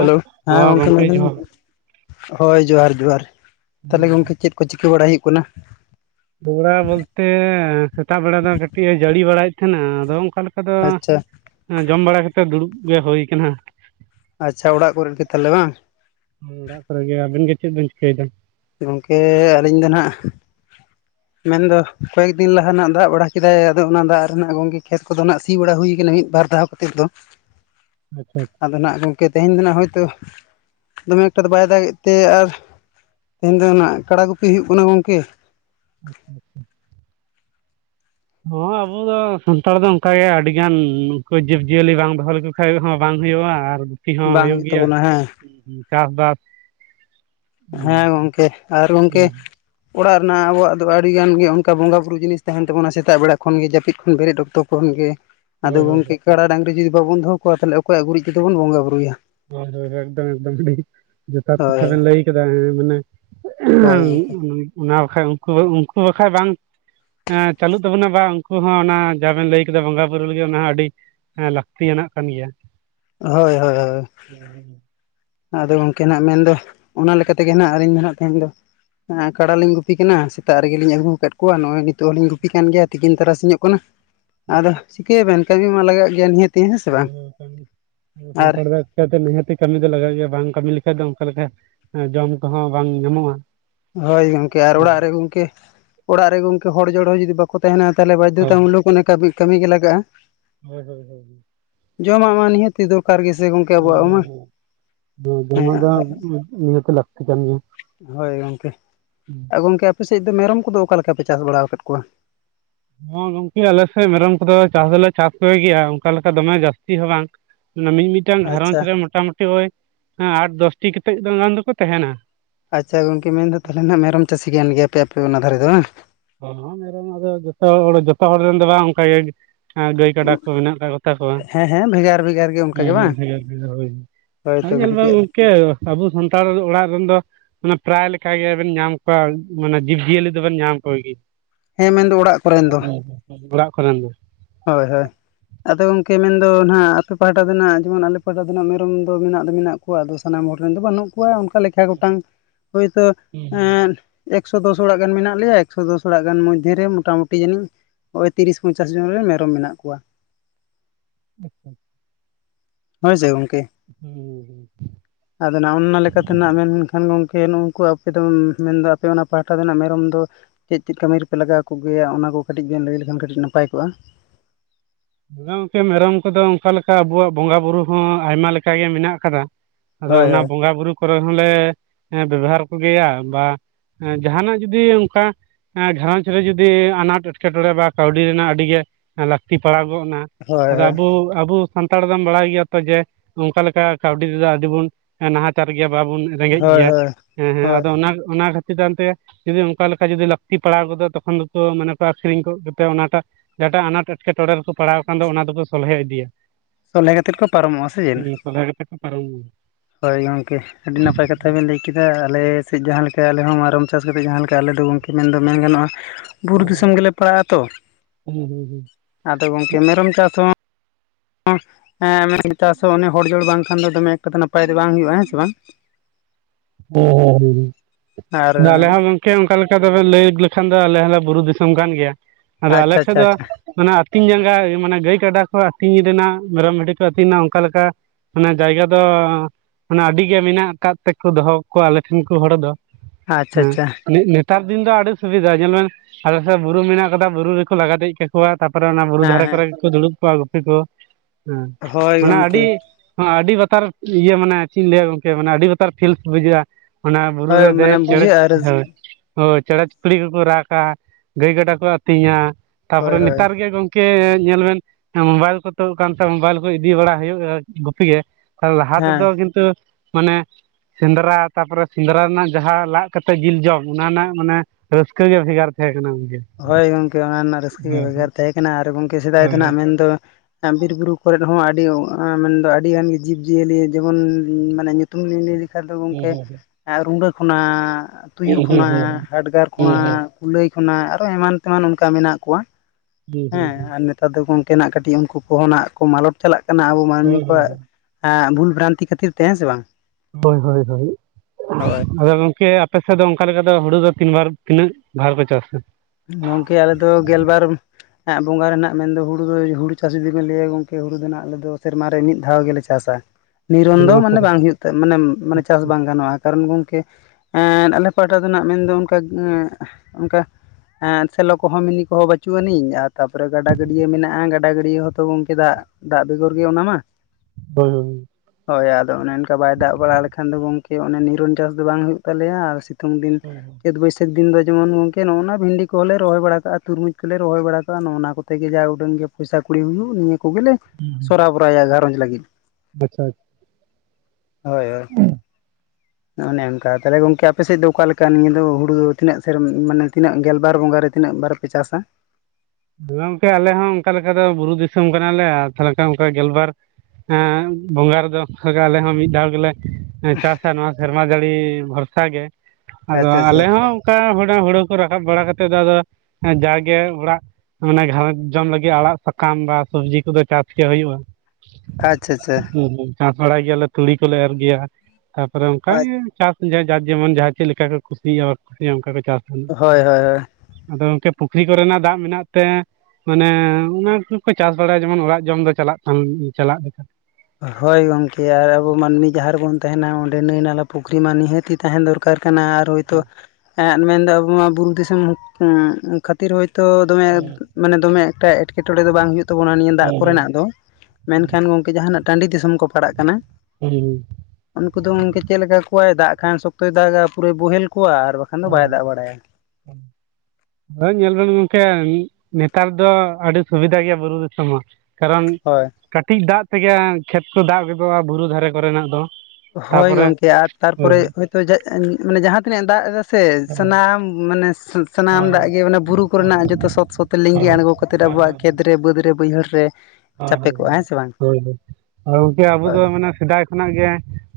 Hello, ᱦᱮᱸ ᱦᱚᱸ ᱜᱚᱢᱠᱮ ᱢᱮᱫᱟ ᱡᱚᱦᱟᱨ ᱞᱤᱧ? ᱦᱳᱭ ᱡᱚᱦᱟᱨ -ᱡᱚᱦᱟᱨ ᱛᱟᱦᱞᱮ ᱜᱚᱢᱠᱮ ᱪᱮᱫ ᱠᱚ ᱪᱤᱠᱟᱹ ᱵᱟᱲᱟᱭ ᱦᱳᱭᱳᱜ ᱠᱟᱱᱟ? ᱵᱚᱜᱲᱟ ᱵᱚᱞᱛᱮᱹ ᱥᱮᱛᱟᱜ ᱵᱮᱲᱟ ᱫᱚ ᱠᱟᱹᱴᱤᱡ ᱮ ᱡᱟᱹᱲᱤ ᱵᱟᱲᱟᱭᱮᱫ ᱛᱟᱦᱮᱱᱟ ᱟᱫᱚ ᱚᱱᱠᱟ ᱟᱫᱚᱸ ᱟᱪᱪᱷᱟ ᱡᱚᱢ ᱵᱟᱲᱟ ᱠᱟᱛᱮᱫ ᱫᱩᱲᱩᱵ ᱜᱮ ᱦᱳᱭ ᱠᱟᱱᱟ ᱾ ᱟᱪ-ᱪᱷᱟ ᱚᱲᱟᱜ ᱠᱚᱨᱮ ᱜᱮ ᱛᱟᱦᱞᱮ ᱵᱟᱝ? ᱚᱲᱟᱜ ᱠᱚᱨᱮ ᱜᱮ ᱟᱵᱮᱱ ᱜᱮ ᱪᱮᱫ ᱵᱤᱱ ᱪᱤᱠᱟᱹᱭᱮᱫᱟ? ᱜᱚᱝᱠᱮ ᱟᱹᱞᱤᱧ ᱫᱚ ᱱᱟᱷᱜ ᱢᱮᱱᱫᱚ ᱠᱚᱭᱮᱠ ᱫᱤᱱ ᱞᱟᱦᱟ ᱱᱟᱜ ᱫᱟᱜ ᱵᱟᱲᱟ ᱠᱮᱫᱟᱭ ᱟᱫᱚ ᱚᱱᱟ ᱫᱟᱜ ᱨᱮᱱᱟᱜ ᱜᱚᱝᱠᱮ ᱠᱷᱮᱛ ᱠᱚᱫᱚ ᱱᱟᱜ ᱥᱤ ᱵᱟᱲᱟ ᱦᱩᱭ ᱠᱟᱱᱟ ᱢᱤᱫ ᱵᱟᱨ ᱫᱷᱟᱣ᱾ ᱠᱷᱮᱛ ᱫᱚ ᱟᱪ-ᱪᱷᱟᱵ ᱾ ᱟᱫᱚ ᱱᱟᱜ ᱜᱚᱝᱠᱮ ᱛᱮᱹᱦᱮᱹᱧ ᱫᱚ ᱱᱟᱜ ᱦᱚᱭᱛᱚ ᱫᱚᱢᱮ ᱮᱠᱴᱟ ᱫᱚ ᱵᱟᱭ ᱫᱟᱜᱮᱫ ᱛᱮ ᱟᱨ ᱛᱮᱹᱦᱮᱹᱧ ᱫᱚ ᱱᱟᱜ ᱠᱟᱲᱟ ᱜᱩᱯᱤ ᱦᱩᱭᱩᱜ ᱠᱟᱱᱟ ᱜᱚᱠᱮ᱾ [unintelligible] ᱦᱚᱸ ᱟᱵᱚ ᱫᱚ ᱥᱟᱱᱛᱟᱲ ᱫᱚ ᱚᱱᱠᱟ ᱜᱮ ᱟᱰᱤ ᱜᱟᱱ ᱩᱱᱠᱩ ᱡᱤᱵᱽᱡᱤᱭᱟᱹᱞᱤ ᱵᱟᱝ ᱫᱚᱦᱚ ᱞᱮᱠᱚ ᱠᱷᱚ ᱦᱚᱸ ᱵᱟᱝ ᱦᱳᱭᱜᱼᱟ ᱟᱨ ᱜᱩᱯᱤ ᱦᱚᱸ ᱵᱟᱝ ᱦᱳᱭᱳᱜ ᱦᱩᱭᱩᱜ ᱜᱮᱭᱟ ᱛᱟᱵᱚᱱᱟ ᱦᱮᱸ ᱪᱟᱥᱵᱟᱥ ᱾ ᱦᱮᱸ ᱜᱚᱝᱠᱮ ᱟᱨ ᱜᱚᱝᱠᱮ ᱥᱟᱸᱜ ᱚᱲᱟᱜ ᱨᱮᱱᱟᱜ ᱟᱵᱚᱣᱟᱜ ᱫᱚ ᱟᱰᱤᱜᱟᱱ ᱜᱮ ᱚᱱᱠᱟ ᱵᱚᱸᱜᱟᱼ ᱵᱩᱨᱩ ᱡᱤᱱᱤᱥ ᱛᱟᱦᱮᱱ ᱛᱟᱵᱚᱱᱟ ᱥᱮᱛᱟᱜ ᱵᱮᱲᱟ ᱠᱷᱚᱱᱜᱮ ᱡᱟᱯᱤᱫ ᱠᱷᱚᱱ ᱵᱮᱹᱨᱮᱹᱫ ᱚᱠᱛᱚ᱾ ᱷᱚᱱ ᱜᱮ ᱟᱫᱚ ᱦᱳᱭ ᱦᱳᱭ ᱜᱚᱝᱠᱮ ᱠᱟᱲᱟ ᱰᱟᱝᱨᱤ ᱡᱩᱫᱤ ᱵᱟᱵᱚᱱ ᱫᱚᱦᱚ ᱠᱚᱣᱟ ᱛᱟᱦᱞᱮ ᱚᱠᱚᱭᱟᱜ ᱜᱩᱨᱤᱡ ᱛᱮᱫᱚ ᱵᱚᱱ ᱵᱚᱸᱜᱟ ᱵᱩᱨᱩᱭᱟ ᱾ ᱦᱳᱭ -ᱦᱳᱭ ᱮᱠᱫᱚᱢ -ᱮᱠᱫᱚᱢ ᱟᱹᱰᱤ ᱡᱚᱛᱷᱟᱛ ᱠᱟᱛᱷᱟ ᱦᱳᱭ ᱵᱮᱱ ᱞᱟᱹᱭ ᱠᱟᱫᱟ ᱦᱮᱸ ᱢᱟᱱᱮ ᱦᱳᱭ ᱷᱟᱸᱦᱮᱸ ᱜᱚᱝᱠᱮ ᱩᱜ-ᱩᱜ ᱚᱱᱟ ᱵᱟᱠᱷᱟᱡ ᱩᱱᱠᱩ ᱩᱱᱠᱩ ᱵᱟᱠᱷᱟᱡ ᱵᱟᱝ ᱮᱸ ᱪᱟᱹᱞᱩᱜ ᱛᱟᱵᱚᱱᱟ ᱵᱟ ᱩᱱᱠᱩ ᱦᱚᱸ ᱚᱱᱟ ᱡᱟᱵᱮᱱ ᱞᱟᱹᱭ ᱠᱮᱫᱟ ᱵᱚᱸᱜᱟ ᱵᱩᱩᱨ ᱞᱟᱹᱜᱤᱫ ᱚᱱᱟ ᱦᱚᱸ ᱟᱰᱤ ᱮᱸ ᱞᱟᱠᱛᱤᱭᱟᱱᱟᱜ ᱠᱟᱱ ᱜᱮᱭᱟ᱾ ᱦᱳᱭ -ᱦᱳᱭ -ᱦᱳᱭ ᱾ ᱷᱩᱸᱦᱩᱸᱜ ᱾ ᱟᱫᱚ ᱜᱚᱝᱠᱮ ᱱᱟᱜ ᱢᱮᱱᱫᱚ ᱚᱱᱟ ᱞᱮᱠᱟ ᱛᱮᱜᱮ ᱱᱟᱜ ᱟᱨ ᱤᱧ ᱫᱚ ᱱᱟᱜ ᱛᱮᱹᱦᱮᱹᱧ ᱫᱚ ᱾ ᱟᱸ ᱠᱟᱲᱟ ᱞᱤᱧ ᱜᱩᱯᱤ ᱠᱟᱱᱟ ᱥᱮᱛᱟᱜ ᱨᱮᱜᱮᱞᱤᱧ ᱟᱹᱜᱩ ᱟᱠᱟᱫ ᱠᱚᱣᱟ ᱱᱚᱜ ᱚᱭ ᱱᱤᱛᱚᱜ ᱦᱚᱸᱞᱤᱧ ᱜᱩᱯᱤ ᱠᱟᱱ ᱜᱮᱭᱟ ᱛᱤᱠᱤᱱ ᱛᱟᱨᱟᱥᱤᱧᱚᱜ ᱠᱟᱱᱟ᱾ ᱟᱫᱚ ᱪᱤᱠᱟᱹᱭᱟᱵᱮᱱ ᱠᱟᱹᱢᱤ ᱢᱟ ᱞᱟᱜᱟᱜ ᱜᱮᱭᱟ ᱱᱤᱦᱟᱹᱛᱤᱜ ᱦᱮᱸ ᱥᱮ ᱵᱟᱝ ᱾ ᱦᱮᱸ ᱥᱟᱱᱛᱟᱲ ᱫᱟᱠ ᱟᱵᱚ ᱫᱚ ᱱᱤᱦᱟᱹᱛᱤ ᱠᱟᱹᱢᱤ ᱫᱚ ᱞᱟᱜᱟᱜ ᱜᱮᱭᱟ, ᱵᱟᱝ ᱠᱟᱹᱢᱤ ᱞᱮᱠᱷᱟᱡ ᱫᱚ ᱚᱸᱠᱟ ᱞᱮᱠᱟ ᱟᱸ ᱡᱚᱢ ᱠᱚᱦᱚᱸ ᱵᱟᱝ ᱧᱟᱢᱚᱜᱼᱟ᱾ ᱦᱳᱭ ᱜᱚᱝᱠᱮ ᱟᱨ ᱦᱳᱭ ᱚᱲᱟᱜ ᱨᱮ ᱜᱚᱝᱠᱮ ᱚᱲᱟᱜ ᱨᱮ ᱜᱚᱝᱠᱮ ᱦᱚᱲ ᱡᱚᱲ ᱦᱚᱸ ᱡᱩᱫᱤ ᱵᱟ- ᱠᱚ ᱛᱟᱦᱮᱱᱟ ᱛᱟᱦᱮᱞᱮ ᱵᱟᱡᱽᱫᱷᱚ ᱛᱮ ᱦᱟᱢᱞᱳᱜᱚ ᱱᱮ ᱠᱟᱵᱤ ᱠᱟᱹᱢᱤ ᱜᱮ ᱞᱟᱜᱟᱜᱼᱟ᱾ ᱦᱚᱭ ᱦᱚᱭ ᱦᱚᱭ ᱾ ᱡᱚᱢᱟᱜ ᱢᱟ ᱱᱤᱦᱟᱹᱛᱤ ᱫᱚᱨᱠᱟᱨ ᱜᱮᱥᱮ ᱜᱚᱝᱠᱮ ᱟᱵᱚᱣᱟᱜ ᱢᱟ? ᱦᱩᱸ, ᱡᱚᱢᱟᱜ ᱫᱚ ᱦᱮᱸ ᱦᱟᱸᱜ ᱩᱸ ᱱᱤᱦᱟᱹᱛᱤ ᱞᱟᱹᱠᱛᱤ ᱠᱟᱱ ᱜᱮᱭᱟ, ᱦᱳᱭ ᱜᱚᱝᱠᱮ ᱦᱩᱸ ᱟᱨ ᱾ ᱜᱚᱝᱠᱮ ᱟᱯᱮ ᱥᱮᱡ ᱫᱚ ᱢᱮᱨᱚᱢ ᱠᱚᱫᱚ ᱚᱠᱟ ᱞᱮᱠᱟ ᱯᱮ ᱪᱟᱥ ᱵᱟᱲᱟᱣ ᱟᱠᱟᱫ ᱠᱚᱣᱟ? ᱦᱚᱭ ᱜᱚᱝᱠᱮ ᱟᱞᱮᱥᱮᱫ ᱢᱮᱨᱚᱢ ᱠᱚᱫᱚ ᱪᱟᱥ ᱫᱚᱞᱮ ᱪᱟᱥ ᱠᱚ ᱜᱮᱭᱟ ᱚᱸᱠᱟ ᱞᱮᱠᱟ ᱫᱚᱢᱮ ᱡᱟᱹᱥᱛᱤ ᱦᱚᱸ ᱵᱟᱝ, ᱢᱟᱱᱮ ᱢᱤᱡ ᱢᱤᱫᱴᱟᱝ ᱜᱷᱟᱨᱚᱸᱡᱽ ᱟᱪᱪᱷᱟ ᱨᱮ ᱢᱳᱴᱟᱢᱩᱴᱤ ᱳᱭ ᱟᱴᱼᱫᱚᱥ ᱴᱤ ᱠᱮᱴᱮᱡ ᱫᱚ ᱜᱟᱱ ᱫᱚᱠᱚ ᱛᱟᱦᱮᱸᱱᱟ᱾ ᱟᱪᱪᱷᱟ ᱜᱚᱝᱠᱮ ᱢᱮᱱ ᱮᱫᱟ ᱛᱟᱦᱮᱞᱮ ᱱᱷᱟᱸᱜ ᱢᱮᱨᱚᱢ ᱪᱟᱹᱥᱤ ᱠᱟᱱ ᱜᱮᱭᱟ ᱯᱮ ᱟᱯᱮ ᱚᱱᱟ ᱫᱷᱟᱨᱮ ᱫᱚ ᱵᱟᱝ? ᱦᱚᱸ ᱢᱮᱨᱚᱢ ᱟᱫᱚ ᱡᱚᱛᱚ ᱦᱚᱲ ᱡᱚᱛᱚ ᱦᱚᱲ ᱨᱮᱱ ᱫᱚ ᱵᱟᱝ, ᱚᱱᱠᱟ ᱜᱮ᱾ ᱦᱮᱸ ᱜᱟᱹᱭ ᱠᱟᱰᱟ ᱠᱚ ᱢᱮᱱᱟᱜ ᱠᱳᱣᱟ ᱠᱚ ᱛᱟᱠᱚ, ᱦᱮᱸ ᱦᱮᱸ ᱵᱷᱮᱜᱟᱨ ᱦᱩᱸ ᱦᱩᱸ ᱵᱷᱮᱜᱟᱨ ᱵᱷᱮᱜᱟᱨ ᱦᱳᱭ ᱦᱚᱭ᱾ ᱦᱳᱭ ᱛᱚᱵᱮ᱾ ᱧᱮᱞ ᱢᱮ ᱜᱚᱝᱠᱮ ᱟᱵᱚ ᱥᱟᱱᱛᱟᱲ ᱚ ᱚᱲᱟᱜ ᱨᱮᱱ ᱫᱚ ᱢᱟᱱᱮ ᱯᱟᱨᱟᱭ ᱞᱮᱠᱟ ᱜᱮ ᱵᱤᱱ ᱧᱟᱢ ᱠᱚᱣᱟ ᱢᱟᱱᱮ ᱡᱤᱵᱽ ᱡᱤᱭᱟᱹᱞᱤ ᱫᱚᱵᱮᱱ ᱧᱟᱢ ᱠᱚᱜᱮ᱾ ᱦᱮᱸ ᱢᱮᱱᱫᱚ ᱚᱲᱟᱜ ᱠᱚᱨᱮᱱ ᱫᱚ᱾ ᱦᱮᱸ ᱚᱲᱟᱜ ᱠᱷᱚᱱᱟᱱ ᱫᱚ᱾ ᱦᱳᱭ ᱦᱳᱭ᱾ ᱟᱫᱚ ᱜᱚᱝᱠᱮ ᱢᱮᱱᱫᱚ ᱱᱷᱟᱸᱜ ᱟᱯᱮ ᱯᱟᱦᱴᱟ ᱫᱚ ᱱᱷᱟᱸᱜ ᱡᱮᱢᱚᱱ ᱟᱞᱮ ᱯᱟᱦᱴᱟ ᱫᱚ ᱱᱷᱟᱸᱜ ᱢᱮᱨᱚᱢ ᱫᱚ ᱢᱮᱱᱟᱜ ᱫᱚ ᱢᱮᱱᱟᱜ ᱠᱚᱣᱟ, ᱟᱫᱚ ᱥᱟᱱᱟᱢ ᱦᱚᱲ ᱨᱮᱱ ᱫᱚ ᱵᱟᱹᱱᱩᱜ ᱠᱚᱣᱟ ᱚᱱᱠᱟ ᱞᱮᱠᱷᱟ ᱜᱚᱴᱟᱝ ᱦᱳᱭᱛᱚ ᱮᱸ ᱮᱠ ᱥᱚ ᱫᱚᱥ ᱚᱲᱟᱜ ᱜᱟᱱ ᱢᱮᱱᱟᱜ ᱞᱮᱭᱟ, ᱮᱠ ᱥᱚ ᱫᱚᱥ ᱚᱲᱟᱜ ᱜᱟᱱ ᱢᱚᱡᱽᱼᱫᱷᱮ ᱨᱮ ᱢᱚᱴᱟ ᱢᱩᱴᱤ ᱡᱟᱹᱱᱤᱡ ᱚᱸᱭ ᱛᱤᱨᱤᱥ ᱯᱚᱧᱪᱟᱥ ᱡᱚᱱ ᱨᱮᱱ ᱢᱮᱨᱚᱢ ᱢᱮᱱᱟᱜ ᱠᱚᱣᱟ᱾ ᱟᱪᱪᱷᱟ᱾ ᱦᱳᱭ ᱥᱮ ᱜᱚᱝᱠᱮ? ᱦᱩᱸ ᱦᱩᱸ ᱾ ᱟᱫᱚ ᱱᱷᱟᱸᱜ ᱚᱱᱼᱚᱱᱟ ᱞᱮᱠᱟᱛᱮ ᱱᱷᱟᱸᱜ ᱢᱮᱱᱠᱷᱟᱱ ᱜᱚᱝᱠᱮ ᱱᱩᱝ ᱩᱸᱠᱩ ᱟᱯᱮ ᱫᱚ ᱩᱸ ᱢᱮᱱ ᱫᱳ ᱟᱯᱮ ᱚᱱᱟ ᱯᱟᱦᱴᱟ ᱫᱚ ᱱᱷᱟᱸᱜ ᱢᱮᱨᱚᱢ ᱫᱚ ᱪᱮᱫ ᱪᱮᱫ ᱠᱟᱹᱢᱤ ᱨᱮᱯᱮ ᱞᱟᱜᱟᱣ ᱠᱚᱜᱮᱭᱟ ᱚᱱᱟ ᱠᱚ ᱠᱟᱹᱴᱤᱡ ᱵᱮᱱ ᱞᱟᱹᱭ ᱞᱮᱠᱷᱟᱱ ᱠᱟᱹᱴᱤᱡ ᱱᱟᱯᱟᱭ ᱠᱚᱜᱼᱟ? [unintelligible] ᱜᱚᱝᱠᱮ ᱢᱮᱨᱚᱢ ᱠᱚᱫᱚ ᱚᱸᱠᱟ ᱞᱮᱠᱟ ᱟᱵᱚᱣᱟᱜ ᱵᱚᱸᱜᱟ ᱵᱩᱨᱩ ᱦᱚᱸ ᱟᱭᱢᱟ ᱞᱮᱠᱟ ᱜᱮ ᱢᱮᱱᱟᱜ ᱟᱠᱟᱫᱟ, ᱟᱫᱚ ᱦᱳᱭ ᱚᱱᱟ ᱦᱳᱭ ᱵᱚᱸᱜᱟ ᱵᱩᱨᱩ ᱠᱚᱨᱮ ᱦᱚᱸᱞᱮ ᱮᱸ ᱵᱮᱵᱷᱟᱨ ᱠᱚᱜᱮᱭᱟ, ᱵᱟ ᱮᱸ ᱡᱟᱦᱟᱸᱱᱟᱜ ᱡᱩᱫᱤ ᱚᱸᱠᱟ ᱮᱸ ᱜᱷᱟᱨᱚᱸᱡᱽ ᱨᱮ ᱡᱩᱫᱤ ᱟᱱᱟᱴ ᱮᱴᱠᱮ ᱴᱚᱬᱮ ᱵᱟ ᱠᱟᱹᱣᱰᱤ ᱨᱮᱱᱟᱜ ᱟᱹᱰᱤ ᱜᱮ ᱞᱟᱠᱛᱤᱵ ᱯᱟᱲᱟᱣ ᱜᱚᱜ ᱮᱱᱟ, ᱦᱳᱭ ᱟᱫᱚ ᱦᱳᱭ ᱟᱵᱚ ᱟᱹᱵᱩᱥ ᱥᱟᱱᱛᱟᱲ ᱫᱚᱢ ᱵᱟᱲᱟᱭ ᱜᱮᱭᱟ ᱛᱚ ᱡᱮ ᱚᱸᱠᱟ ᱞᱮᱠᱟ ᱠᱟᱹᱣᱰᱤ ᱨᱮᱫᱚ ᱟᱹᱰᱤᱵᱩᱱ ᱱᱟᱦᱟᱪᱟᱨ ᱜᱮᱭᱟ ᱵᱟᱵᱩᱱ ᱮᱢ ᱞᱮᱜᱮᱡ ᱦᱳᱭ ᱜᱮᱭᱟ, ᱦᱳᱭ ᱦᱮᱸ ᱦᱮᱸ ᱦᱳᱭ ᱟᱫᱚ ᱚᱱᱟᱜᱽ ᱚᱱᱟ ᱠᱷᱟ- ᱪᱮᱛᱟᱱ ᱛᱮ ᱡᱩᱫᱤ ᱚᱸᱠᱟ ᱞᱮᱠᱟ ᱡᱩᱫᱤ ᱞᱟᱹᱠᱛᱤ ᱯᱟᱲᱟᱣ ᱜᱚᱫᱚᱜᱼᱟ, ᱛᱚᱠᱷᱚᱱ ᱫᱚᱠᱚ ᱢᱟᱱᱮ ᱠᱚ ᱟᱹᱠᱷᱨᱤᱧ ᱠᱚᱜ ᱜᱮᱛᱮ ᱚᱱᱟ ᱴᱟᱜ ᱡᱟᱦᱟᱸᱴᱟᱜ ᱟᱱᱟᱴ ᱮᱴᱠᱮ ᱴᱚᱲᱮ ᱨᱮᱠᱚ ᱯᱟᱲᱟᱣ ᱟᱠᱟᱱ ᱫᱚ ᱚᱱᱟ ᱫᱚᱠᱚ ᱥᱚᱞᱦᱮ ᱤᱫᱤᱭᱟ᱾ ᱥᱚᱞᱦᱮ ᱠᱟᱛᱮᱫ ᱠᱚ ᱯᱟᱨᱚᱢᱚᱜᱼᱟ ᱥᱮ ᱪᱮᱫ? ᱦᱮᱸ ᱥᱚᱞᱦᱮ ᱠᱟᱛᱮ ᱠᱚ ᱯᱟᱨᱚᱢᱚᱜ [unintelligible] ᱦᱳᱭ ᱜᱚᱝᱠᱮᱦ, ᱟᱹᱰᱤ ᱱᱟᱯᱟᱭ ᱠᱟᱛᱷᱟ ᱵᱮᱱ ᱞᱟᱹᱭ ᱠᱮᱫᱟ, ᱟᱞᱮ ᱥᱮᱡ ᱡᱟᱦᱟᱸ ᱞᱮᱠᱟ ᱟᱞᱮ ᱦᱚᱸ ᱢᱮᱨᱚᱢ ᱪᱟᱥ ᱠᱟᱛᱮᱡ ᱡᱟᱦᱟᱸ ᱞᱮᱠᱟ ᱟᱞᱮ ᱫᱚ ᱜᱚᱝᱠᱮ ᱢᱮᱱᱫᱚ ᱢᱮᱱ ᱜᱟᱱᱚᱜᱼᱟ ᱵᱩᱨᱩ ᱦᱩᱸ ᱫᱤᱥᱚᱢ ᱜᱮᱞᱮ ᱯᱟᱲᱟᱜᱼᱟ ᱛᱚ, ᱦᱩᱸ ᱦᱩᱸ ᱟᱫᱚ ᱜᱚᱝᱠᱮ ᱢᱮᱨᱚᱢ ᱪᱟᱥ ᱦᱚᱸ ᱮᱸ ᱦᱮᱸ ᱢᱮᱱ ᱟᱧ ᱪᱟᱥ ᱦᱚᱸ ᱚᱱᱮ ᱦᱚᱲ ᱡᱚᱲ ᱵᱟᱝᱠᱷᱟᱱ ᱫᱚ ᱫᱚᱢᱮ ᱮᱠᱴᱚ ᱫᱚ ᱱᱟᱯᱟᱭ ᱫᱚ ᱵᱟᱝ ᱦᱩᱭᱩᱜᱼᱟ ᱦᱮᱸ ᱥᱮ ᱵᱟᱝ? [unintelligible] ᱫᱚ ᱟᱨ ᱟᱞᱮ ᱦᱚᱸ ᱜᱚᱝ- ᱠᱮ ᱚᱸᱠᱟ ᱞᱮᱠᱟ ᱫᱚ ᱵᱮᱱ ᱞᱟᱹᱭᱼᱮᱫ ᱞᱮᱠᱷᱟᱱ ᱫᱚ ᱟᱞᱮ ᱦᱚᱸᱞᱮ ᱵᱩᱨᱩ ᱫᱤᱥᱚᱢ ᱠᱟᱱ ᱜᱮᱭᱟ, ᱟᱫᱚ ᱟᱞᱮ ᱟᱪᱪᱷᱟ ᱴᱷᱮᱫ ᱟᱪᱪᱷᱟ ᱫᱚ ᱟᱪᱪᱷᱟ ᱢᱟᱱᱮ ᱟᱹᱛᱤᱧ ᱡᱟᱸᱜᱟ ᱢᱟᱱᱮ ᱜᱟᱹᱭ ᱠᱟᱰᱟ ᱠᱚ ᱟᱹᱛᱤᱧ ᱨᱮᱱᱟᱜ ᱢᱮᱨᱚᱢ ᱵᱷᱤᱰᱤ ᱠᱚ ᱟᱹᱛᱤᱧᱱᱟ ᱚᱱᱠᱟ ᱞᱮᱠᱟ᱾ ᱚᱱᱟ ᱡᱟᱭᱜᱟ ᱫᱚ ᱢᱟᱱᱮ ᱟᱹᱰᱤ ᱜᱮ ᱢᱮᱱᱟᱜ ᱟᱠᱟᱫ ᱛᱮ ᱫᱚᱦᱚ ᱠᱚᱣᱟ ᱟᱞᱮ ᱴᱷᱮᱱ ᱠᱚ ᱦᱚᱲ ᱫᱚ ᱟᱪᱪᱷᱟ ᱦᱮᱸ ᱟᱪᱪᱷᱟ ᱾ ᱱᱮᱛᱟᱨ ᱫᱤᱱ ᱫᱚ ᱟᱹᱰᱤ ᱥᱩᱵᱤᱫᱷᱟ ᱧᱮᱞᱢᱮᱱ ᱟᱞᱮᱥᱮᱱ ᱵᱩᱨᱩ ᱢᱮᱱᱟᱜ ᱟᱠᱟᱫᱟ, ᱵᱩᱨᱩ ᱨᱮᱠᱚ ᱞᱟᱜᱟ ᱫᱮᱡ ᱠᱚᱭᱟ ᱛᱟᱨᱯᱚᱨᱮ ᱚᱱᱟ ᱵᱩᱨᱩ ᱦᱮᱸ ᱫᱷᱟᱨᱮ ᱦᱮᱸ ᱠᱚᱨᱮ ᱜᱮ ᱫᱩᱲᱩᱵ ᱠᱚᱣᱟ ᱜᱩᱯᱤ ᱠᱚ ᱦᱮᱸ ᱦᱳᱭ ᱾ ᱚᱱᱟ ᱜᱚᱢᱠᱮ ᱟᱹᱰᱤ ᱦᱚᱸ ᱟᱹᱰᱤ ᱵᱟᱛᱟᱨ ᱤᱭᱟᱹ ᱢᱟᱱᱮ ᱪᱮᱫ ᱤᱧ ᱞᱟᱹᱭᱟ ᱜᱚᱝᱠᱮ ᱢᱟᱱᱮ ᱟᱹᱰᱤ ᱵᱟᱛᱟᱨ ᱯᱷᱤᱞᱥ ᱵᱩᱡᱷᱟᱹᱜᱼᱟ᱾ ᱚᱱᱟ ᱵᱩᱨᱩ ᱦᱳᱭ ᱨᱮ ᱢᱟᱱᱮ ᱫᱮᱡ ᱪᱮᱸᱬᱮ ᱵᱩᱡᱷᱟᱹᱜᱼᱟ ᱨᱟᱹᱥ ᱦᱳᱭ ᱾ ᱦᱳᱭ ᱪᱮᱸᱬᱮ ᱪᱩᱯᱲᱤ ᱠᱚᱠᱚ ᱨᱟᱜᱟ, ᱜᱟᱹᱭ ᱜᱟᱰᱟ ᱠᱚ ᱟᱹᱛᱤᱧᱟ ᱦᱳᱭ ᱛᱟᱯᱚᱨᱮ ᱦᱳᱭ ᱱᱮᱛᱟᱨ ᱜᱮ ᱜᱚᱢᱠᱮ ᱧᱮᱞ ᱵᱮᱱ ᱢᱳᱵᱟᱭᱤᱞ ᱠᱚ ᱛᱳᱜ ᱠᱟᱱᱛᱮ, ᱢᱳᱵᱟᱭᱤᱞ ᱠᱚ ᱤᱫᱤ ᱵᱟᱲᱟ ᱦᱩᱭᱩᱜᱼᱟ ᱜᱩᱯᱤ ᱜᱮ ᱾ ᱞᱟᱦᱟ ᱦᱮᱸ ᱛᱮᱫᱚ ᱠᱤᱱᱛᱩ ᱢᱟᱱᱮ ᱥᱮᱸᱫᱽᱨᱟ ᱛᱟᱯᱚᱨᱮ ᱥᱮᱸᱫᱽᱨᱟ ᱨᱮᱱᱟᱜ ᱡᱟᱦᱟᱸ ᱞᱟᱜ ᱠᱟᱛᱮ ᱡᱤᱞ ᱡᱚᱢ ᱚᱱᱟ ᱨᱮᱱᱟᱜ ᱢᱟᱱᱮ ᱨᱟᱹᱥᱠᱟᱹ ᱜᱮ ᱵᱷᱮᱜᱟᱨ ᱛᱟᱦᱮᱸ ᱠᱟᱱᱟ ᱜᱚᱢᱠᱮ ᱾ ᱦᱳᱭ ᱜᱚᱢᱠᱮ ᱚᱱᱟ ᱨᱮᱱᱟᱜ ᱨᱟᱹᱥᱠᱟᱹ ᱜᱮ ᱵᱷᱮᱜᱟᱨ ᱛᱟᱦᱮᱸ ᱠᱟᱱᱟ, ᱟᱨ ᱜᱚᱢᱠᱮ ᱥᱮᱫᱟᱭ ᱦᱳᱭ ᱛᱮᱱᱟᱜ ᱢᱮᱱ ᱫᱚ ᱵᱤᱨ ᱵᱩᱨᱩ ᱠᱚᱨᱮᱫ ᱦᱚᱸ ᱟᱹᱰᱤ ᱢᱮᱱᱫᱚ ᱟᱹᱰᱤ ᱜᱟᱱ ᱜᱮ ᱡᱤᱵᱽ ᱡᱤᱭᱟᱹᱞᱤ ᱡᱮᱢᱚᱱ ᱢᱟᱱᱮ ᱧᱩᱛᱩᱢ ᱞᱟᱹᱭ ᱞᱮᱠᱷᱟ ᱫᱚ ᱜᱚᱢᱠᱮ ᱦᱳᱭ ᱨᱩᱰᱟᱹ ᱠᱷᱚᱱᱟᱜ ᱛᱩᱭᱩ ᱦᱮᱸ ᱦᱮᱸ ᱦᱮᱸ ᱦᱮᱸ ᱦᱮᱸ ᱠᱷᱚᱱᱟᱜ, ᱦᱟᱰᱜᱟᱨ ᱦᱮᱸ ᱠᱷᱚᱱᱟᱜ ᱠᱩᱞᱟᱹᱭ ᱠᱷᱚᱱᱟᱜ ᱟᱨᱚ ᱮᱢᱟᱱ ᱛᱮᱢᱟᱱ ᱚᱱᱠᱟ ᱢᱮᱱᱟᱜ ᱠᱚᱣᱟ ᱦᱮᱸ ᱟᱨ ᱱᱮᱛᱟᱨ ᱫᱚ ᱜᱚᱢᱠᱮ ᱱᱟᱜ ᱠᱟᱹᱴᱤᱡ ᱩᱱᱠᱩ ᱠᱚᱦᱚᱸ ᱱᱟᱜ ᱠᱚ ᱢᱟᱞᱚᱴ ᱪᱟᱞᱟᱜ ᱠᱟᱱᱟ, ᱟᱵᱚ ᱢᱟᱹᱱᱢᱤ ᱦᱳᱭ ᱦᱳᱭ ᱠᱚᱣᱟᱜ ᱮᱸ ᱵᱷᱩᱞ ᱵᱨᱟᱱᱛᱤ ᱠᱷᱟᱹᱛᱤᱨ ᱛᱮ ᱦᱮᱸ ᱥᱮ ᱵᱟᱝ ᱾ ᱦᱳᱭ, ᱦᱳᱭ, ᱦᱳᱭ᱾ ᱟᱫᱚ ᱜᱚᱢᱠᱮ ᱟᱯᱮ ᱥᱮᱫ ᱫᱚ ᱚᱱᱠᱟ ᱞᱮᱠᱟ ᱫᱚ ᱦᱩᱲᱩ ᱫᱚ ᱛᱤᱱ ᱵᱟᱨ ᱛᱤᱱᱟᱹᱜ ᱵᱷᱟᱨ ᱠᱚᱠᱚ ᱪᱟᱥᱟ? ᱜᱚᱝᱠᱮ ᱟᱞᱮ ᱫᱚ ᱜᱮᱞ ᱵᱟᱨ ᱦᱟᱸᱜ ᱵᱚᱸᱜᱟ ᱨᱮᱱᱟᱜ ᱢᱮᱱ ᱦᱩᱲᱩ ᱫᱚ ᱦᱩᱲᱩ ᱪᱟᱥ ᱡᱩᱫᱤ ᱠᱚ ᱞᱟᱹᱭᱟ ᱜᱚᱝᱠᱮ, ᱦᱩᱲᱩ ᱨᱮᱱᱟᱜ ᱟᱞᱮ ᱫᱚ ᱥᱮᱨᱢᱟ ᱨᱮ ᱢᱤᱫ ᱫᱷᱟᱣ ᱜᱮᱞᱮ ᱪᱟᱥᱟ, ᱱᱤᱨᱚᱱ ᱫᱚ ᱱᱚᱣᱟ ᱢᱟᱱᱮ ᱥᱮᱫ ᱨᱮ ᱵᱟᱝ ᱦᱩᱭᱩᱜ ᱢᱟᱱᱮ ᱢᱟᱱᱮ ᱪᱟᱥ ᱟᱪᱪᱷᱟ ᱵᱟᱝ ᱜᱟᱱᱚᱜᱼᱟ᱾ ᱠᱟᱨᱚᱱ ᱜᱚᱝᱠᱮ ᱟᱞᱮ ᱯᱟᱦᱴᱟ ᱫᱚ ᱢᱮᱱᱫᱚ ᱚᱱᱠᱟ ᱚᱱᱠᱟ ᱥᱮᱞᱚ ᱠᱚᱦᱚᱸ ᱢᱤᱱᱤ ᱠᱚᱦᱚᱸ ᱵᱟᱪᱩᱜ ᱟᱹᱱᱤᱡ, ᱟᱨ ᱛᱟᱯᱚᱨᱮ ᱜᱟᱰᱟ ᱜᱟᱹᱰᱭᱟᱹ ᱢᱮᱱᱟᱜᱼᱟ᱾ ᱜᱟᱰᱟ ᱜᱟᱹᱰᱭᱟᱹ ᱦᱚᱸᱛᱚ ᱮ ᱫᱟᱜ ᱫᱟᱜ ᱵᱮᱜᱚᱨ ᱜᱮ ᱚᱱᱟ ᱢᱟ ᱾ ᱦᱳᱭ, ᱦᱳᱭ ᱾ ᱦᱳᱭ ᱟᱫᱚ ᱚᱱᱮ ᱚᱱᱠᱟ ᱵᱟᱭ ᱫᱟᱜ ᱵᱟᱲᱟ ᱞᱮᱠᱷᱟᱱ ᱫᱚ, ᱜᱚᱝᱠᱮ ᱚᱱᱮ ᱱᱤᱨᱚᱱ ᱪᱟᱥ ᱫᱚ ᱵᱟᱝ ᱦᱩᱭᱩᱜ ᱛᱟᱞᱮᱭᱟ ᱟᱨ ᱥᱤᱛᱩᱝ ᱫᱤᱱ ᱦᱳᱭ ᱪᱟᱹᱛ ᱵᱟᱹᱭᱥᱟᱹᱠᱷ ᱫᱤᱱ ᱫᱚ ᱡᱮᱢᱚᱱ ᱜᱚᱝᱠᱮ ᱱᱚᱜᱼᱚᱭ ᱱᱟ ᱵᱷᱤᱱᱰᱤ ᱠᱚᱦᱚᱸ ᱨᱚᱦᱚᱭ ᱵᱟᱲᱟ ᱠᱟᱜᱼᱟ, ᱛᱩᱨᱢᱩᱡᱽ ᱠᱚᱞᱮ ᱨᱚᱦᱚᱭ ᱵᱟᱲᱟ ᱠᱟᱜᱼᱟ, ᱱᱚᱜᱼᱱᱟ ᱠᱚᱛᱮᱜ ᱜᱮ ᱡᱟ ᱩᱰᱟᱹᱝ ᱜᱮ ᱯᱚᱭᱥᱟ ᱠᱩᱲᱤ ᱦᱩᱭᱩᱜ ᱱᱤᱭᱟᱹ ᱠᱚᱜᱮ ᱞᱮ ᱥᱚᱨᱟ ᱵᱚᱨᱟᱭᱟ ᱜᱷᱟᱨᱚᱸᱡᱽ ᱞᱟᱹᱜᱤᱫ ᱾ ᱟᱪᱪᱷᱟ ᱾ ᱦᱳᱭ, ᱦᱳᱭ ᱾ ᱚᱱᱮ ᱚᱱᱠᱟ ᱛᱟᱦᱚᱞᱮ ᱜᱚᱝᱠᱮ ᱟᱯᱮᱥᱮᱫ ᱫᱚ ᱚᱠᱟᱮ ᱱᱤᱭᱟᱹ ᱫᱚ ᱦᱩᱲᱩ ᱫᱚ ᱛᱤᱱᱟᱹᱜ ᱥᱮ ᱢᱟᱱᱮ ᱛᱤᱱᱟᱜ ᱜᱮᱞ ᱵᱟᱨ ᱵᱚᱸᱜᱟ ᱨᱮ ᱛᱤᱱᱟᱹᱜ ᱵᱟᱨ ᱯᱮ ᱪᱟᱥᱟ? ᱜᱚᱝᱠᱮ ᱟᱞᱮ ᱦᱚᱸ ᱚᱱᱠᱟ ᱞᱮᱠᱟ ᱫᱚ ᱵᱩᱨᱩ ᱫᱤᱥᱚᱢ ᱠᱟᱱᱟᱞᱮ, ᱟᱨ ᱛᱟᱦᱚᱞᱮ ᱠᱷᱟᱱ ᱚᱱᱠᱟ ᱜᱮᱞ ᱵᱟᱨ ᱦᱮᱸ ᱵᱚᱸᱜᱟ ᱨᱮᱫᱚ ᱟᱞᱮ ᱦᱚᱸ ᱢᱤᱫ ᱫᱷᱟᱣ ᱜᱮᱞᱮ ᱪᱟᱥᱟ ᱱᱚᱣᱟ ᱥᱮᱨᱢᱟ ᱡᱟᱹᱲᱤ ᱵᱷᱚᱨᱥᱟ ᱜᱮ ᱾ ᱟᱫᱚ ᱟᱪᱪᱷᱟ ᱟᱞᱮ ᱟᱪᱪᱷᱟ ᱦᱚᱸ ᱚᱠᱟ ᱦᱚᱲᱟ ᱦᱳᱲᱳ ᱠᱚ ᱨᱟᱠᱟᱵ ᱵᱟᱲᱟ ᱠᱟᱛᱮᱫ ᱫᱚ ᱟᱫᱚ ᱡᱟᱜᱽᱜᱮ ᱟᱲᱟᱜ ᱚᱱᱟ ᱜᱮ ᱜᱷᱟᱨᱚᱡᱽ ᱡᱚᱢ ᱞᱟᱹᱜᱤᱜ ᱟᱲᱟᱜ ᱥᱟᱠᱟᱢ ᱵᱟ ᱥᱚᱵᱽᱡᱤ ᱠᱚᱫᱚ ᱪᱟᱥ ᱜᱮ ᱦᱳᱭᱩᱜ-ᱟ᱾ ᱟᱪᱪᱷᱟ ᱟᱪᱪᱷᱟ ᱦᱩᱸ, ᱦᱩᱸ ᱪᱟᱥ ᱵᱟᱲᱟᱭ ᱜᱮᱭᱟᱞᱮ ᱛᱩᱲᱤ ᱠᱚᱞᱮ ᱮᱨ ᱜᱮᱭᱟ ᱦᱟᱸᱜ ᱾ ᱛᱟᱯᱚᱨᱮ ᱚᱱᱠᱟ ᱦᱳᱭ ᱜᱮ ᱪᱟᱥ ᱡᱮ ᱡᱟᱨ ᱡᱮᱢᱚᱱ ᱡᱟᱦᱟᱸ ᱪᱮᱫ ᱞᱮᱠᱟ ᱠᱚ ᱠᱩᱥᱤᱭᱟᱜ-ᱟ ᱵᱟᱠᱚ ᱠᱩᱥᱤᱭᱟᱜ-ᱟ ᱚᱱᱠᱟ ᱠᱚ ᱪᱟᱥ ᱾ ᱦᱳᱭ, ᱦᱳᱭ, ᱦᱳᱭ ᱾ ᱟᱫᱚ ᱜᱚᱝᱠᱮ ᱯᱩᱠᱷᱨᱤ ᱠᱚᱨᱮᱱᱟᱜ ᱫᱟᱜ ᱢᱮᱱᱟᱜ ᱛᱮ ᱢᱟᱱᱮ ᱚᱱᱟ ᱠᱚᱠᱚ ᱪᱟᱥ ᱵᱟᱲᱟᱭᱟ ᱡᱮᱢᱚᱱ ᱚᱲᱟᱜ ᱡᱚᱢ ᱫᱚ ᱪᱟᱞᱟᱜ ᱛᱟᱢ ᱪᱟᱞᱟᱜ ᱞᱮᱠᱟ᱾ ᱦᱳᱭ ᱜᱚᱝᱠᱮ ᱟᱨ ᱟᱵᱚ ᱢᱟᱹᱱᱢᱤ ᱡᱟᱦᱟᱸ ᱨᱮᱵᱚᱱ ᱛᱮᱦᱮᱸᱱᱟ ᱚᱸᱰᱮ ᱱᱟᱹᱭ ᱱᱟᱞᱟ ᱯᱩᱠᱷᱨᱤ ᱢᱟ ᱱᱤᱦᱟᱹᱛᱤ ᱛᱟᱦᱮᱸᱱ ᱫᱚᱨᱠᱟᱨ ᱠᱟᱱᱟ ᱟᱨ ᱦᱳᱭᱛᱚ ᱮᱸᱫ ᱢᱮᱱ ᱫᱟ ᱟᱵᱚ ᱢᱟ ᱵᱩᱨᱩ ᱫᱤᱥᱚᱢ ᱠᱷᱟᱛᱤᱨ ᱦᱳᱭᱛᱚ ᱫᱚᱢᱮ ᱢᱟᱱᱮ ᱫᱚᱢᱮ ᱮᱠᱴᱟ ᱮᱸᱴᱠᱮ ᱴᱚᱬᱮ ᱫᱚ ᱵᱟᱝ ᱦᱩᱭᱳᱜ ᱛᱟᱵᱚᱱᱟ ᱱᱤᱭᱟᱹ ᱫᱟᱜ ᱠᱚᱨᱮᱱᱟᱜ ᱫᱚ, ᱢᱮᱱᱠᱷᱟᱱ ᱜᱚᱝᱠᱮ ᱡᱟᱦᱟᱸᱱᱟᱜ ᱴᱟᱸᱰᱤ ᱫᱤᱥᱚᱢ ᱠᱚ ᱯᱟᱲᱟᱜ ᱠᱟᱱᱟ, ᱦᱩᱸ ᱦᱩᱸ ᱩᱱᱠᱩ ᱫᱚ ᱜᱚᱝᱠᱮ ᱪᱮᱫ ᱞᱮᱠᱟ ᱠᱚᱣᱟᱭ ᱫᱟᱜ ᱠᱷᱟᱱ ᱥᱚᱠᱛᱚᱭ ᱫᱟᱜᱟ ᱯᱩᱨᱟᱹᱭ ᱵᱳᱦᱮᱞ ᱠᱚᱣᱟ ᱟᱨ ᱵᱟᱠᱷᱟᱱ ᱫᱚ ᱵᱟᱭ ᱫᱟᱜ ᱵᱟᱲᱟᱭᱟ᱾ [inaudible] ᱦᱳᱭ ᱧᱮᱞ ᱵᱮᱱ ᱜᱚᱝᱠᱮ ᱱᱮᱛᱟᱨ ᱫᱚ ᱟᱰᱤ ᱥᱩᱵᱤᱫᱷᱟ ᱜᱮᱭᱟ ᱵᱩᱨᱩ ᱫᱤᱥᱚᱢ ᱦᱚᱸ, ᱠᱟᱨᱚᱱ ᱦᱳᱭ᱾ ᱠᱟᱴᱤᱡ ᱫᱟᱜ ᱛᱮᱜᱮ ᱠᱷᱮᱛ ᱠᱚ ᱫᱟᱜ ᱜᱚᱫᱚᱜ-ᱟ ᱵᱩᱨᱩ ᱫᱷᱟᱨᱮ ᱠᱚᱨᱮᱱᱟᱜ ᱫᱚ, ᱦᱳᱭ ᱛᱟᱯᱚᱨᱮ ᱜᱚᱝᱠᱮ ᱟᱨ ᱦᱳᱭ ᱛᱟᱨᱯᱚᱨᱮ ᱦᱳᱭᱛᱳ ᱡᱟ ᱢᱟᱱᱮ ᱡᱟᱦᱟᱸ ᱛᱤᱱᱟᱹᱜ ᱫᱟᱜ ᱮ ᱫᱟᱭ ᱥᱮ ᱦᱳᱭ ᱥᱟᱱᱟᱢ ᱢᱟᱱᱮ ᱥᱟᱱᱟᱢ ᱦᱳᱭ ᱫᱟᱜ ᱜᱮ ᱚᱱᱟ ᱵᱩᱨᱩ ᱠᱚᱨᱮᱱᱟᱜ ᱡᱚᱛᱚ ᱦᱳᱭ ᱥᱚᱛ ᱥᱚᱛ ᱦᱳᱭ ᱞᱤᱸᱜᱤ ᱦᱳᱭ ᱟᱬᱜᱚ ᱠᱟᱛᱮᱫ ᱟᱵᱚᱣᱟᱜ ᱠᱷᱮᱛ ᱨᱮ ᱵᱟᱹᱫᱽ ᱨᱮ ᱵᱟᱹᱭᱦᱟᱹᱲ ᱨᱮ ᱦᱮᱸ ᱪᱟᱯᱮ ᱦᱳᱭ ᱠᱚᱜᱼᱟ ᱦᱮᱸ ᱥᱮ ᱵᱟᱝ ᱦᱳᱭ ᱦᱳᱭ ᱟᱨ ᱜᱚᱝᱠᱮ ᱟᱵᱚ ᱫᱚ ᱦᱳᱭ ᱢᱟᱱᱮ ᱥᱮᱫᱟᱭ ᱠᱷᱚᱱᱟᱜ ᱜᱮ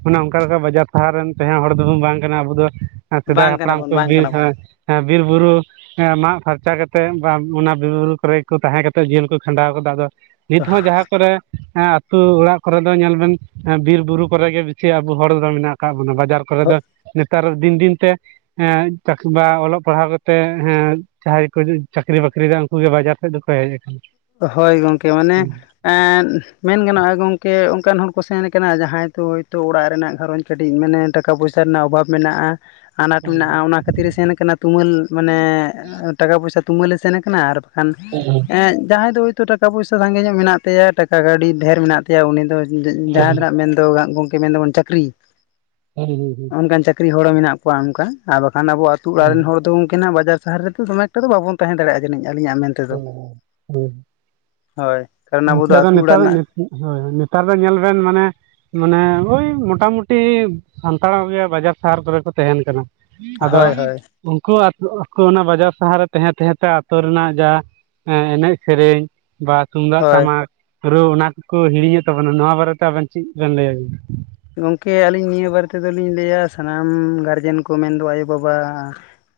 ᱢᱟᱱᱮ ᱚᱱᱠᱟ ᱞᱮᱠᱟ ᱵᱟᱡᱟᱨ ᱥᱟᱦᱟᱨ ᱨᱮᱱ ᱛᱟᱦᱮᱸ ᱦᱚᱲ ᱫᱚᱵᱚᱱ ᱵᱟᱝ ᱠᱟᱱᱟ ᱟᱵᱚ ᱫᱚ, ᱟᱨ ᱥᱮᱫᱟᱭ ᱵᱟᱝ ᱠᱟᱱᱟ ᱦᱟᱯᱲᱟᱢ ᱵᱚᱱ ᱠᱚ ᱵᱟᱝ ᱵᱤᱨ ᱠᱟᱱᱟ ᱦᱟᱸ ᱵᱚᱱ ᱦᱟᱸ ᱵᱤᱨ ᱵᱩᱨᱩ ᱦᱮᱸ ᱢᱟᱜ ᱯᱷᱟᱨᱪᱟ ᱠᱟᱛᱮ ᱵᱟ ᱚᱱᱟ ᱵᱤᱨ ᱵᱩᱨᱩ ᱠᱚᱨᱮ ᱠᱚ ᱛᱟᱦᱮᱸ ᱠᱟᱛᱮ ᱠᱟ ᱡᱤᱭᱟᱹᱱ ᱠᱚ ᱠᱷᱟᱸᱰᱟᱣ ᱠᱟᱫᱟ ᱟᱫᱚ ᱱᱤᱛ ᱦᱚᱸ ᱡᱟᱦᱟᱸ ᱠᱚᱨᱮ ᱦᱮᱸ ᱟᱛᱩ ᱚᱲᱟᱜ ᱠᱚᱨᱮ ᱫᱚ ᱧᱮᱞ ᱵᱮᱱ ᱵᱤᱨ ᱵᱩᱨᱩ ᱠᱚᱨᱮ ᱜᱮ ᱵᱮᱥᱤ ᱟᱵᱚ ᱦᱚᱲ ᱫᱚ ᱢᱮᱱᱟᱜ ᱠᱟᱜ ᱵᱩᱱᱟ ᱵᱟᱡᱟᱨ ᱠᱚᱨᱮ ᱫᱚ ᱱᱮᱛᱟᱨ ᱫᱤᱱ ᱫᱤᱱ ᱛᱮ ᱦᱮᱸ ᱪᱟᱠ ᱵᱟ ᱚᱞᱚᱜ ᱯᱟᱲᱦᱟᱣ ᱠᱟᱛᱮ ᱦᱮᱸ ᱡᱟᱦᱟᱸᱭ ᱠᱚ ᱪᱟᱠᱨᱤ ᱵᱟᱠᱨᱤᱭ ᱫᱟ ᱩᱝ ᱠᱩ ᱜᱮ ᱵᱟᱡᱟᱨ ᱥᱮᱫ ᱫᱚᱠᱚ ᱦᱮᱡ ᱠᱟᱱᱟ᱾ ᱦᱳᱭ ᱜᱚᱝᱠᱮ ᱢᱟᱱᱮ ᱮᱸᱫ ᱢᱮᱱ ᱜᱟᱱᱚᱜᱼᱟ ᱜᱚᱝᱠᱮ ᱚᱱᱠᱟᱱ ᱦᱚᱲ ᱠᱚ ᱥᱮᱱ ᱠᱟᱱᱟ ᱡᱟᱦᱟᱸᱭ ᱫᱚ ᱦᱳᱭᱛᱳ ᱚᱲᱟᱜ ᱨᱮᱱᱟᱜ ᱜᱷᱟᱨᱚᱸᱡᱽ ᱠᱟᱹᱴᱤᱡ ᱢᱮᱱᱮ ᱴᱟᱠᱟ ᱯᱚᱭᱥᱟ ᱨᱮᱱᱟᱜ ᱚᱵᱷᱟᱵᱽ ᱢᱮᱱᱟᱜᱼᱟ ᱟᱱᱟᱴ ᱢᱮᱱᱟᱜᱼᱟ ᱚᱱᱟ ᱠᱷᱟᱹᱛᱤᱨ ᱮ ᱥᱮᱱ ᱠᱟᱱᱟ ᱛᱩᱢᱟᱹᱞ ᱢᱟᱱᱮ ᱴᱟᱠᱟ ᱯᱚᱭᱥᱟ ᱛᱩᱢᱟᱹᱞᱮ ᱥᱮᱱ ᱠᱟᱱᱟ ᱟᱨ ᱠᱷᱟᱱ ᱮᱸᱜ ᱡᱟᱦᱟᱸᱭ ᱫᱚ ᱦᱳᱭᱛᱳ ᱴᱟᱠᱟ ᱯᱚᱭᱥᱟ ᱥᱟᱸᱜᱮ ᱧᱚᱜ ᱢᱮᱱᱟᱜ ᱛᱟᱭᱟ ᱴᱟᱠᱟ ᱠᱟᱹᱣᱰᱤ ᱰᱷᱮᱨ ᱢᱮᱱᱟᱜ ᱛᱟᱭᱟ ᱩᱱᱤ ᱫᱚ ᱡᱟᱦᱟᱸ ᱛᱤᱱᱟᱜ ᱢᱮᱱᱫᱚ ᱜᱚᱝᱠᱮ ᱢᱮᱱ ᱫᱟᱵᱚᱱ ᱪᱟᱠᱨᱤ ᱚᱱᱠᱟᱱ ᱪᱟᱠ ᱨᱤ ᱦᱚᱲ ᱢᱮᱱᱟᱜ ᱠᱚᱣᱟ ᱚᱱᱠᱟ ᱟᱨ ᱵᱟᱠᱷᱟᱱ ᱟᱵᱚ ᱟᱛᱩ ᱚᱲᱟᱜ ᱨᱮᱱ ᱦᱚᱲ ᱫᱚ ᱛᱟᱦᱮᱸᱱᱟ ᱵᱟᱡᱟᱨ ᱥᱟᱦᱟᱨ ᱨᱮᱫᱚ ᱫᱚᱢᱮ ᱮᱠᱴᱟ ᱫᱚ ᱵᱟᱵᱚᱱ ᱛᱟᱦᱮᱸ ᱫᱮᱲᱮᱭᱟᱜ-ᱟ ᱡᱟᱹᱱᱤᱡ ᱟᱞᱤᱧᱟᱜ ᱢᱮᱱ ᱛᱮᱫᱚ ᱦᱮᱸ [unintelligible] ᱦᱳᱭ᱾ ᱠᱟᱨᱚᱱ ᱟᱵᱚ ᱜᱚᱝᱠᱮ ᱫᱚ ᱟᱫᱚ ᱟᱹᱛᱩ ᱚᱲᱟᱜ ᱱᱮᱛᱟᱨ ᱦᱳᱭ ᱨᱮᱱᱟᱜ ᱱᱮᱛᱟᱨ ᱫᱚ ᱧᱮᱞ ᱵᱮᱱ ᱢᱟᱱᱮ ᱢᱟᱱᱮ ᱳᱭ ᱢᱚᱴᱟ ᱢᱩᱴᱤ ᱥᱟᱱᱛᱟᱲ ᱠᱚᱜᱮ ᱵᱟᱡᱟᱨ ᱥᱟᱦᱟᱨ ᱠᱚᱨᱮ ᱠᱚ ᱛᱮᱦᱮᱸᱱ ᱠᱟᱱᱟ᱾ ᱟᱫᱚ ᱦᱳᱭ ᱦᱳᱭ ᱩᱝᱠᱩ [inaudible] ᱚᱱᱟ ᱵᱟᱡᱟᱨ ᱥᱟᱦᱟᱨ ᱨᱮ ᱛᱮᱦᱮᱸ ᱛᱮᱦᱮᱸ ᱛᱮ ᱟᱛᱳ ᱨᱮᱱᱟᱜ ᱡᱟ ᱦᱮᱸ ᱮᱱᱮᱡ ᱥᱮᱨᱮᱧ ᱵᱟ ᱛᱩᱝ ᱦᱳᱭ ᱴᱟᱢᱟᱠ ᱨᱩ ᱚᱱᱟ ᱠᱚᱠᱚ ᱦᱤᱲᱤᱧᱮᱫ ᱛᱟᱵᱚᱱᱟ ᱱᱚᱣᱟ ᱵᱟᱨᱮᱛᱮ ᱟᱵᱮᱱ ᱪᱮᱫ ᱵᱮᱱ ᱞᱟᱹᱭ᱾ ᱜᱚᱝᱠᱮ ᱟᱞᱤᱧ ᱱᱤᱭᱟᱹ ᱵᱟᱨᱮ ᱛᱮᱫᱚ ᱞᱤᱧ ᱞᱟᱹᱭᱟ ᱥᱟᱱᱟᱢ ᱜᱟᱨᱡᱮᱱ ᱠᱚ ᱢᱮᱱᱫᱚ ᱟᱭᱳ-ᱵᱟᱵᱟ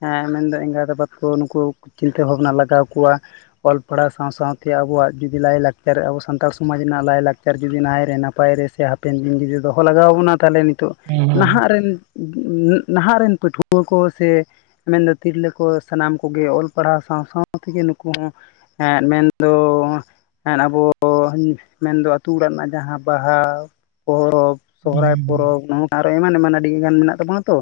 ᱮᱸ ᱢᱮᱱᱫᱚ ᱮᱸᱜᱟᱛ ᱟᱵᱟᱛ ᱠᱚ ᱱᱩᱠᱩ ᱪᱤᱱᱛᱟᱹ ᱵᱷᱟᱵᱽᱱᱟ ᱞᱟᱜᱟᱣ ᱠᱚᱣᱟ ᱚᱞ ᱯᱟᱲᱦᱟᱣ ᱥᱟᱶ-ᱥᱟᱶᱛᱮᱭᱟᱜ ᱟᱵᱚᱣᱟᱜ ᱡᱩᱫᱤ ᱞᱟᱭ-ᱞᱟᱠᱪᱟᱨ ᱟᱵᱚ ᱥᱟᱱᱛᱟᱲ ᱥᱚᱢᱟᱡᱽ ᱨᱮᱱᱟᱜ ᱞᱟᱭ-ᱞᱟᱠ ᱪᱟᱨ ᱡᱩᱫᱤ ᱱᱟᱭ ᱨᱮ ᱱᱟᱯᱟᱭ ᱨᱮ ᱥᱮ ᱦᱟᱯᱮᱱ ᱫᱤᱱ ᱡᱩᱫᱤ ᱫᱚᱦᱚ ᱞᱟᱜᱟᱣ ᱵᱚᱱᱟ ᱛᱟᱦᱟᱞᱮ ᱱᱤᱛᱚᱜ ᱦᱩᱸ ᱱᱟᱦᱟᱸᱜ ᱨᱮᱱ ᱩᱸ ᱩᱸ ᱱᱟᱦᱟᱸᱜ ᱨᱮᱱ ᱯᱟᱹᱴᱷᱩᱣᱟᱹ ᱠᱚ ᱥᱮ ᱢᱮᱱᱫᱚ ᱛᱤᱨᱞᱟᱹ ᱠᱚ ᱥᱟᱱᱟᱢ ᱠᱚᱜᱮ ᱚᱞ ᱯᱟᱲᱦᱟᱣ ᱥᱟᱶ-ᱥᱟᱶ ᱛᱮᱜᱮ ᱱᱩᱠᱩ ᱦᱚᱸ ᱮᱸᱫ ᱢᱮᱱᱫᱚ ᱮᱸᱫ ᱟᱵᱚ ᱢᱮᱱᱫᱚ ᱟᱹᱛᱩ ᱚᱲᱟᱜ ᱨᱮᱱᱟᱜ ᱡᱟᱦᱟᱸ ᱵᱟᱦᱟ ᱯᱚᱨᱚᱵᱽ ᱥᱚᱦᱚᱨᱟᱭ ᱯᱚᱨᱚᱵᱽ ᱦᱩᱸ ᱱᱚ ᱟᱨᱚ ᱮᱢᱟᱱ ᱮᱢᱟᱱ ᱟᱹᱰᱤ ᱜᱟᱱ ᱢᱮᱱᱟᱜ ᱛᱟᱵᱚᱱᱟ ᱛᱚ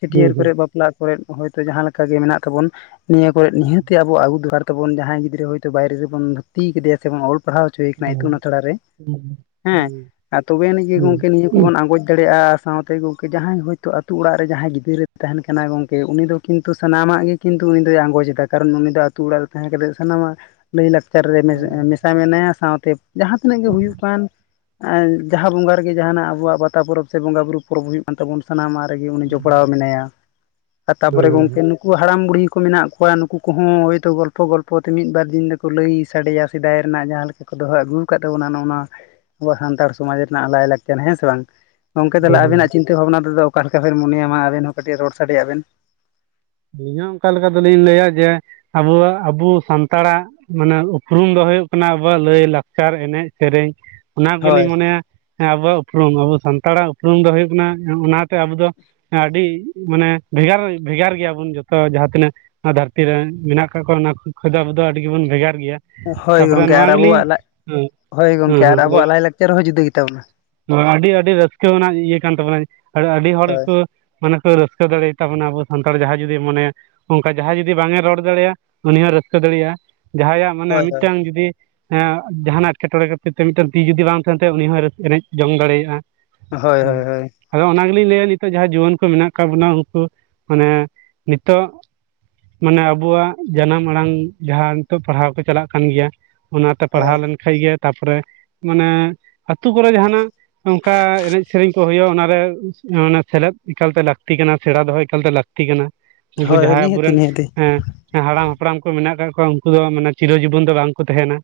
ᱪᱷᱟᱹᱴᱭᱟᱹᱨ ᱦᱩᱸ ᱦᱩᱸ ᱦᱩᱸ ᱦᱩᱸ ᱠᱚᱨᱮᱜ ᱵᱟᱯᱞᱟ ᱠᱚᱨᱮᱜ ᱦᱳᱭᱛᱳ ᱡᱟᱦᱟᱸ ᱞᱮᱠᱟ ᱜᱮ ᱢᱮᱱᱟᱜ ᱛᱟᱵᱚᱱ ᱱᱤᱭᱟᱹ ᱠᱚᱨᱮ ᱱᱤᱦᱟᱹᱛᱤ ᱟᱵᱚ ᱟᱜᱩ ᱫᱚᱨᱠᱟᱨ ᱛᱟᱵᱩᱱ ᱡᱟᱦᱟᱸᱭ ᱜᱤᱫᱽᱨᱟᱹ ᱦᱳᱭᱛᱳ ᱵᱟᱭᱨᱮ ᱨᱮᱵᱚᱱ ᱵᱷᱩᱨᱭᱛᱤᱭ ᱠᱮᱫᱮᱭᱟ ᱥᱮᱵᱚᱱ ᱚᱞ ᱯᱟᱲᱦᱟᱣ ᱦᱩᱪᱩᱭᱤ ᱠᱟᱱᱟᱭ ᱤᱛᱩᱱ ᱟᱥᱲᱟ ᱨᱮ ᱦᱩᱸ [inaudible] ᱦᱮᱸ ᱦᱩᱸ ᱦᱩᱸ ᱟᱨ ᱛᱚᱵᱮ ᱟᱱᱤᱡ ᱜᱮ ᱦᱩᱸ ᱜᱚᱝᱠᱮ ᱱᱤᱭᱟᱹ ᱦᱩᱸ ᱠᱚᱵᱚᱱ ᱟᱸᱜᱚᱪ ᱫᱟᱲᱮᱭᱟᱜ-ᱟ ᱥᱟᱶᱛᱮ ᱜᱚᱝᱠᱮ ᱡᱟᱦᱟᱸᱭ ᱦᱳᱭᱛᱳ ᱟᱹᱛᱩ ᱚᱲᱟᱜ ᱨᱮ ᱡᱟᱦᱟᱸᱭ ᱜᱤᱫᱽᱨᱟᱹ ᱛᱟᱦᱮᱱ ᱠᱟᱱᱟᱭ ᱜᱚᱢᱠᱮ ᱩᱱᱤ ᱫᱚ ᱠᱤᱱᱛᱩ ᱥᱟᱱᱟᱢᱟᱜ ᱜᱮ ᱠᱤᱱᱛᱩ ᱩᱱᱤ ᱫᱚᱭ ᱟᱸᱜᱚᱪ ᱮᱫᱟ ᱠᱟᱨᱚᱱ ᱩᱱᱤ ᱫᱚ ᱟᱹᱛᱩ ᱚᱲᱟᱜ ᱨᱮ ᱛᱟᱦᱮᱸ ᱠᱮᱛᱮᱜ ᱥᱟᱱᱟᱢᱟᱜ ᱞᱟᱹᱭ ᱞᱟᱠ ᱪᱟᱨ ᱨᱮ ᱢᱮ ᱚ ᱢᱮᱥᱟ ᱢᱮᱱᱟᱭᱟ ᱥᱟᱶᱛᱮ ᱡᱟᱦᱟᱸ ᱛᱤᱱᱟᱹᱜ ᱜᱮ ᱦᱩᱭᱩᱜ ᱠᱟᱱ ᱟᱨ ᱡᱟᱦᱟᱸ ᱵᱚᱸᱜᱟ ᱨᱮ ᱜᱮ ᱡᱟᱦᱟᱱᱟᱜ ᱟᱵᱚᱣᱟᱜ ᱯᱟᱛᱟ ᱯᱚᱨᱚᱵᱽ ᱥᱮ ᱵᱚᱸᱜᱟ ᱵᱩᱨᱩ ᱯᱚᱨᱚᱵᱽ ᱦᱩᱭᱩᱜ ᱛᱟᱵᱚᱱ ᱥᱟᱱᱟᱢᱟᱜ ᱨᱮᱜᱮ ᱩᱱᱤ ᱡᱚᱯᱲᱟᱣ ᱢᱮᱱᱟᱭᱟ ᱟᱨ ᱦᱳᱭ ᱦᱳᱭ ᱛᱟᱯᱚᱨᱮ ᱜᱚᱝᱠᱮ ᱱᱩᱠᱩ ᱱᱩᱠᱩ ᱦᱟᱲᱟᱢ ᱵᱩᱰᱦᱤ ᱠᱚ ᱢᱮᱱᱟᱜ ᱠᱚᱣᱟ ᱱᱩᱠᱩ ᱠᱚᱦᱚᱸ ᱦᱚᱭᱛᱚ ᱜᱚᱞᱯᱚ ᱜᱚᱞᱯᱚ ᱛᱮ ᱢᱤᱫ ᱵᱟᱨ ᱫᱤᱱ ᱫᱚᱠᱚ ᱞᱟᱹᱭ ᱥᱟᱰᱮᱭᱟ, ᱥᱮᱫᱟᱭ ᱨᱮᱱᱟᱜ ᱡᱟᱦᱟᱸ ᱞᱮᱠᱟ ᱠᱚ ᱫᱚᱦᱚ ᱟᱹᱜᱩ ᱟᱠᱟᱫ ᱛᱟᱵᱚᱱᱟ ᱱᱚᱜ-ᱚ ᱟᱵᱚ ᱥᱟᱱᱛᱟᱲ ᱥᱚᱢᱟᱡᱽ ᱨᱮᱱᱟᱜ ᱞᱟᱭ ᱞᱟᱠᱪᱟᱨ, ᱦᱮᱸ ᱥᱮ ᱵᱟᱝ ᱜᱚᱢᱠᱮ ᱛᱟᱦᱚᱞᱮ ᱟᱵᱤᱱᱟᱜ ᱪᱤᱱᱛᱟᱹ ᱵᱷᱟᱵᱽᱱᱟ ᱛᱮᱫᱚ ᱚᱠᱟ ᱞᱮᱠᱟ ᱵᱮᱱ ᱢᱚᱱᱮᱭᱟ, ᱢᱟ ᱟᱵᱮᱱ ᱦᱚᱸ ᱠᱟᱹᱴᱤᱡ ᱨᱚᱲ ᱥᱟᱰᱮᱭᱟᱜ ᱵᱮᱱ, ᱟᱹᱞᱤᱧ ᱦᱚᱸ ᱚᱱᱠᱟ ᱞᱮᱠᱟ ᱫᱚᱞᱤᱧ ᱞᱟᱹᱭᱟ ᱡᱮ ᱟᱵᱚᱣᱟᱜ ᱟᱵᱚ ᱥᱟᱱᱛᱟᱲᱟᱜ ᱢᱟᱱᱮ ᱩᱯᱨᱩᱢ ᱫᱚ ᱦᱩᱭᱩᱜ ᱠᱟᱱᱟ ᱟᱵᱚᱣᱟᱜ ᱞᱟᱹᱭ ᱞᱟᱠᱪᱟᱨ ᱮᱱᱮᱡ, ᱥᱮᱨᱮᱧ᱾ ᱚᱱᱟ ᱦᱳᱭ ᱜᱮᱞᱤᱧ ᱢᱚᱱᱮᱭᱟ ᱟᱵᱚᱣᱟᱜ ᱩᱯᱨᱩᱢ, ᱟᱵᱚ ᱥᱟᱱᱛᱟᱲᱟᱜ ᱩᱯᱨᱩᱢ ᱫᱚ ᱦᱩᱭᱩᱜ ᱠᱟᱱᱟ ᱚᱱᱟ ᱜᱚᱢᱠᱮ ᱟᱵᱩ ᱫᱚ ᱟᱹᱰᱤ ᱢᱟᱱᱮ ᱵᱷᱮᱜᱟᱨ ᱵᱷᱮᱜᱟᱨ ᱜᱮᱭᱟᱵᱚ ᱩᱱ ᱡᱚᱛᱚ ᱡᱟᱦᱟᱸ ᱛᱤᱱᱟᱹᱜ ᱱᱚᱣᱟ ᱫᱷᱟᱹᱨᱛᱤ ᱨᱮᱱ ᱢᱮᱱᱟᱜ ᱠᱟᱜ ᱠᱚᱣᱟ ᱚᱱᱟ ᱠᱚ ᱠᱷᱚᱡ ᱫᱚ ᱟᱵᱚ ᱫᱚ ᱟᱹᱰᱤ ᱜᱮᱵᱚᱱ ᱵᱷᱮᱜᱟᱨ ᱜᱮᱭᱟ᱾ ᱦᱳᱭ ᱛᱟᱯᱚᱨᱮ ᱜᱚᱢᱠᱮ ᱱᱚᱣᱟ ᱟᱨ ᱜᱮᱞᱤᱧ ᱟᱵᱚᱣᱟᱜ ᱞᱟᱭ ᱦᱮᱸ [inaudible] ᱦᱳᱭ ᱦᱮᱸ ᱜᱚᱝᱠᱮ ᱟᱨ ᱦᱮᱸ ᱞᱟᱹᱭ ᱟᱵᱚᱣᱟᱜ ᱞᱟᱭ-ᱞᱟᱠᱪᱟᱨ ᱦᱚᱸ ᱡᱩᱫᱟᱹ ᱜᱮᱛᱟᱵᱚᱱᱟ᱾ ᱱᱚᱣᱟ ᱟᱹᱰᱤ ᱟᱹᱰᱤ ᱨᱟᱹᱥᱠᱟ ᱟᱱᱟᱜ ᱤᱭᱟᱹ ᱠᱟᱱ ᱛᱟᱵᱚᱱᱟ ᱟᱹᱰᱤ ᱦᱚᱲ ᱦᱳᱭ ᱜᱮᱠᱚ, ᱢᱟᱱᱮ ᱠᱚ ᱨᱟᱹᱥᱠᱟᱹ ᱫᱟᱲᱮᱭᱟ ᱛᱟᱵᱚᱱᱟ ᱟᱵᱚ ᱥᱟᱱᱛᱟᱲ ᱡᱟᱦᱟᱸᱭ ᱡᱩᱫᱤ ᱢᱚᱱᱮᱭᱟ ᱚᱱᱠᱟ ᱡᱟᱦᱟᱸᱭ ᱡᱩᱫᱤ ᱵᱟᱝᱮ ᱨᱚᱲ ᱫᱟᱲᱮᱭᱟᱜ-ᱟ, ᱩᱱᱤ ᱦᱚᱸ ᱨᱟᱹᱥᱠᱟᱹ ᱫᱟᱲᱮᱭᱟᱜ-ᱟ ᱡᱟᱦᱟᱸᱭᱟᱜ, ᱢᱟᱱᱮ ᱦᱳᱭ ᱦᱳᱭ ᱢᱤᱫᱴᱟᱝ ᱡᱩᱫᱤ ᱦᱮᱸ ᱡᱟᱦᱟᱱᱟᱜ ᱮᱸᱴᱠᱮᱴᱚᱬᱮ ᱠᱷᱟᱹᱛᱤᱨ ᱛᱮ ᱢᱤᱫᱴᱟᱝ ᱛᱤ ᱡᱩᱫᱤ ᱵᱟᱝ ᱛᱟᱦᱮᱱ ᱛᱟᱭᱟ ᱩᱱᱤ ᱦᱚᱸᱭ ᱨᱟᱹᱥᱠᱟᱹ ᱮᱱᱮᱡ ᱡᱚᱝ ᱫᱟᱲᱮᱭᱟᱜ-ᱟ᱾ ᱦᱳᱭ ᱦᱩᱸ ᱦᱳᱭ ᱦᱳᱭ [inaudible] ᱟᱫᱚ ᱚᱱᱟ ᱜᱮᱞᱤᱧ ᱞᱟᱹᱭᱟ, ᱱᱤᱛᱳᱜ ᱡᱟᱦᱟᱸ ᱡᱩᱣᱟᱹᱱ ᱠᱚ ᱢᱮᱱᱟᱜ ᱠᱟᱜ ᱵᱚᱱᱟ ᱩᱱᱠᱩ ᱢᱟᱱᱮ ᱱᱤᱛᱚᱜᱻ ᱢᱟᱱᱮ ᱟᱵᱚᱣᱟᱜ ᱡᱟᱱᱟᱢ ᱟᱲᱟᱝ ᱡᱟᱦᱟᱸ ᱱᱤᱛᱚᱜ ᱯᱟᱲᱦᱟᱣ ᱠᱚ ᱪᱟᱞᱟᱜ ᱠᱟᱱ ᱜᱮᱭᱟ, ᱚᱱᱟᱛᱮ ᱦᱳᱭ ᱯᱟᱲᱦᱟᱣ ᱞᱮᱱᱠᱷᱟᱡ ᱜᱮ ᱛᱟᱯᱚᱨᱮ ᱢᱟᱱᱮ ᱟᱹᱛᱩ ᱠᱚᱨᱮ ᱡᱟᱦᱟᱱᱟᱜ, ᱚᱱᱠᱟ ᱮᱱᱮᱡ ᱥᱮᱨᱮᱧ ᱠᱚ ᱦᱩᱭᱩᱜ-ᱟ ᱚᱱᱟᱨᱮ ᱥᱮᱞᱮᱫ ᱮᱠᱟᱞᱛᱮ ᱞᱟᱹᱠᱛᱤ ᱠᱟᱱᱟ ᱥᱮᱬᱟ ᱫᱚᱦᱚ ᱮᱠᱟᱞᱛᱮ ᱞᱟᱹᱠᱛᱤ ᱠᱟᱱᱟ᱾ ᱩᱱᱠᱩ ᱦᱳᱭ ᱡᱟᱦᱟᱸᱭ ᱱᱤᱦᱟᱹᱛᱤ ᱟᱵᱚᱨᱮᱱ ᱱᱤᱦᱟᱹᱛᱤ [inaudible] ᱦᱮᱸᱻ ᱦᱟᱲᱟᱢ ᱦᱟᱯᱲᱟᱢ ᱠᱚ ᱢᱮᱱᱟᱜ ᱟᱠᱟᱫ ᱠᱚᱣᱟ ᱩᱱᱠᱩ ᱫᱚ ᱢᱟᱱᱮ ᱪᱤᱨᱚ ᱡᱤᱵᱚᱱ ᱫᱚ ᱵᱟᱝᱠᱚ ᱛᱟᱦᱮᱱᱟ᱾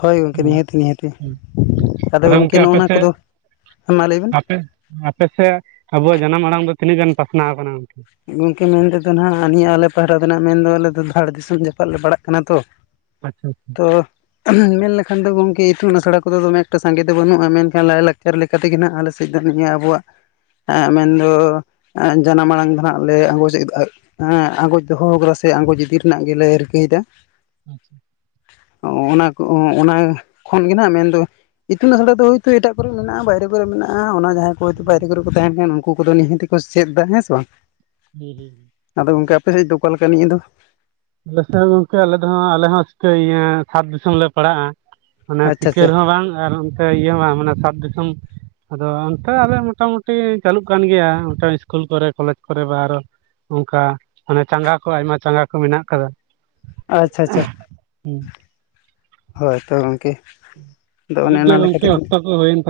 ᱦᱳᱭ ᱜᱚᱢᱠᱮ ᱱᱤᱦᱟᱹᱛᱤ ᱱᱤᱦᱟᱹᱛᱤ ᱟᱫᱚ ᱜᱚᱢᱠᱮ ᱜᱚᱝᱠᱮ ᱱᱚᱜ-ᱚ ᱟᱯᱮ ᱱᱚᱣᱟ ᱠᱚᱫᱚᱸ [inaudible] ᱢᱟ ᱞᱟᱹᱭ ᱵᱮᱱ, ᱟᱯᱮᱥᱮᱜ ᱟᱵᱚᱣᱟᱜ ᱡᱟᱱᱟᱢ ᱟᱲᱟᱝ ᱫᱚ ᱛᱤᱱᱟᱹᱜ ᱜᱟᱱ ᱯᱟᱥᱱᱟᱣ ᱟᱠᱟᱱᱟ? ᱜᱚᱝᱠᱮ ᱢᱮᱱᱛᱮᱫᱚ ᱱᱟᱜ ᱱᱤᱭᱟᱹ ᱟᱞᱮ ᱯᱟᱦᱴᱟ ᱫᱚ ᱱᱟᱜ ᱢᱮᱱ ᱛᱮᱫᱚ ᱟᱞᱮ ᱫᱚ ᱫᱷᱟᱲ ᱫᱤᱥᱚᱢ ᱡᱟᱯᱟᱜ ᱞᱮ ᱯᱟᱲᱟᱜ ᱠᱟᱱᱟ ᱛᱚ, ᱟᱪᱪᱷᱟ ᱟᱪᱪᱷᱟ ᱚᱻ ᱢᱮᱱ ᱞᱮᱠᱷᱟᱱ ᱫᱚ ᱜᱚᱢᱠᱮ ᱤᱛᱩᱱ ᱟᱥᱲᱟ ᱠᱚᱫᱚ ᱫᱚᱢᱮ ᱮᱠᱴᱟ ᱥᱟᱸᱜᱮ ᱫᱚ ᱵᱟᱹᱱᱩᱜ-ᱟ ᱢᱮᱱᱠᱷᱟᱱ ᱞᱟᱭᱞᱟᱠᱪᱟᱨ, ᱞᱮᱠᱟ ᱠᱟᱛᱮᱜᱮ ᱱᱟᱦᱟᱜ ᱟᱞᱮᱥᱮᱫ ᱫᱚ ᱱᱤᱭᱟᱹ ᱟᱵᱚᱣᱟᱜ ᱢᱮᱱᱫᱚ ᱡᱟᱱᱟᱢ ᱟᱲᱟᱝ ᱫᱚ ᱱᱟᱦᱟᱜ, ᱟᱞᱮᱭᱟᱜ ᱟᱸᱜᱚᱡᱫᱟ ᱟᱸᱜᱚᱪ ᱫᱚᱦᱚ ᱠᱟᱫᱟ ᱥᱮ ᱟᱸᱜᱚᱪ ᱤᱫᱤ ᱨᱮᱱᱟᱜ ᱜᱮᱞᱮ ᱨᱤᱠᱟᱹᱭᱮᱫᱟ, ᱟᱪᱪᱷᱟ ᱚᱻ ᱚᱱᱟ ᱠᱚ ᱚᱱᱟ ᱠᱷᱚᱱ ᱜᱮ ᱱᱟᱜ ᱢᱮᱱᱫᱚ, ᱤᱛᱩᱱ ᱟᱥᱲᱟ ᱫᱚ ᱦᱳᱭᱛᱳ ᱮᱴᱟᱜ ᱠᱚᱨᱮ ᱢᱮᱱᱟᱜ-ᱟ, ᱵᱟᱭᱨᱮ ᱠᱚᱨᱮ ᱢᱮᱱᱟᱜ-ᱟ, ᱚᱱᱟ ᱡᱟᱦᱟᱸ ᱚᱠᱚᱭᱛᱚ ᱵᱟᱭᱨᱮ ᱦᱩᱸ ᱠᱚᱨᱮ ᱠᱚ ᱛᱟᱦᱮᱱ ᱠᱟᱱ ᱩᱱᱠᱩ ᱠᱚᱫᱚ ᱱᱤᱦᱟᱹᱛᱤ ᱜᱮ ᱠᱚ ᱥᱮᱫ ᱮᱫᱟ ᱦᱮᱸ ᱥᱮ ᱵᱟᱝ, ᱦᱩᱸᱻ ᱦᱩᱸ ᱟᱫᱚ ᱜᱚᱝᱠᱮ ᱟᱯᱮ ᱥᱮᱫ ᱫᱚ ᱚᱠᱟ ᱞᱮᱠᱟᱹ ᱱᱤᱭᱟᱹ ᱫᱚ? ᱟᱞᱮᱥᱮ ᱜᱚᱝᱠᱮ ᱟᱞᱮ ᱫᱚ ᱟᱞᱮ ᱦᱚᱸ ᱪᱤᱠᱟᱹᱭ ᱤᱭᱟᱹ ᱥᱟᱛ ᱫᱤᱥᱚᱢ ᱞᱮ ᱯᱟᱲᱟᱜ-ᱟ᱾ ᱢᱟᱱᱮ ᱟᱪᱪᱷᱟ ᱟᱪᱪᱷᱟ ᱥᱤᱠᱟᱹᱨ ᱦᱚᱸ ᱵᱟᱝ ᱟᱨ ᱚᱱᱛᱮ ᱤᱭᱟᱹ ᱦᱚᱸ ᱵᱟᱝ ᱢᱟᱱᱮ ᱥᱟᱛ ᱫᱤᱥᱚᱢ ᱟᱫᱚ ᱚᱱᱛᱮ ᱟᱞᱮ ᱢᱚᱴᱟᱢᱩᱴᱤ ᱪᱟᱹᱞᱩᱜ ᱠᱟᱱ ᱜᱮᱭᱟ [unintelligible] ᱤᱥᱠᱩᱞ ᱠᱚᱨᱮ ᱠᱚᱞᱮᱡᱽ ᱠᱚᱨᱮ ᱵᱟ ᱟᱨᱚ ᱚᱱᱠᱟ ᱢᱟᱱᱮ ᱪᱟᱸᱜᱟ ᱠᱚ ᱟᱭᱢᱟ ᱪᱟᱸᱜᱟ ᱠᱚ ᱢᱮᱱᱟᱜ ᱟᱠᱟᱫᱟ᱾ ᱟᱪᱪᱷᱟ ᱟᱪᱪᱷᱟ, ᱦᱳᱭ ᱛᱚ ᱜᱚᱝᱠᱮ᱾ ᱟᱫᱚ ᱚᱱᱮ ᱴᱷᱤᱠ ᱚᱱᱟ ᱜᱮᱭᱟ ᱞᱮᱠᱟ ᱜᱚᱝᱠᱮ ᱛᱮᱜᱮ ᱞᱮ ᱚᱠᱛᱚ ᱠᱚ ᱦᱩᱭᱮᱱ ᱛᱟᱞᱟᱝ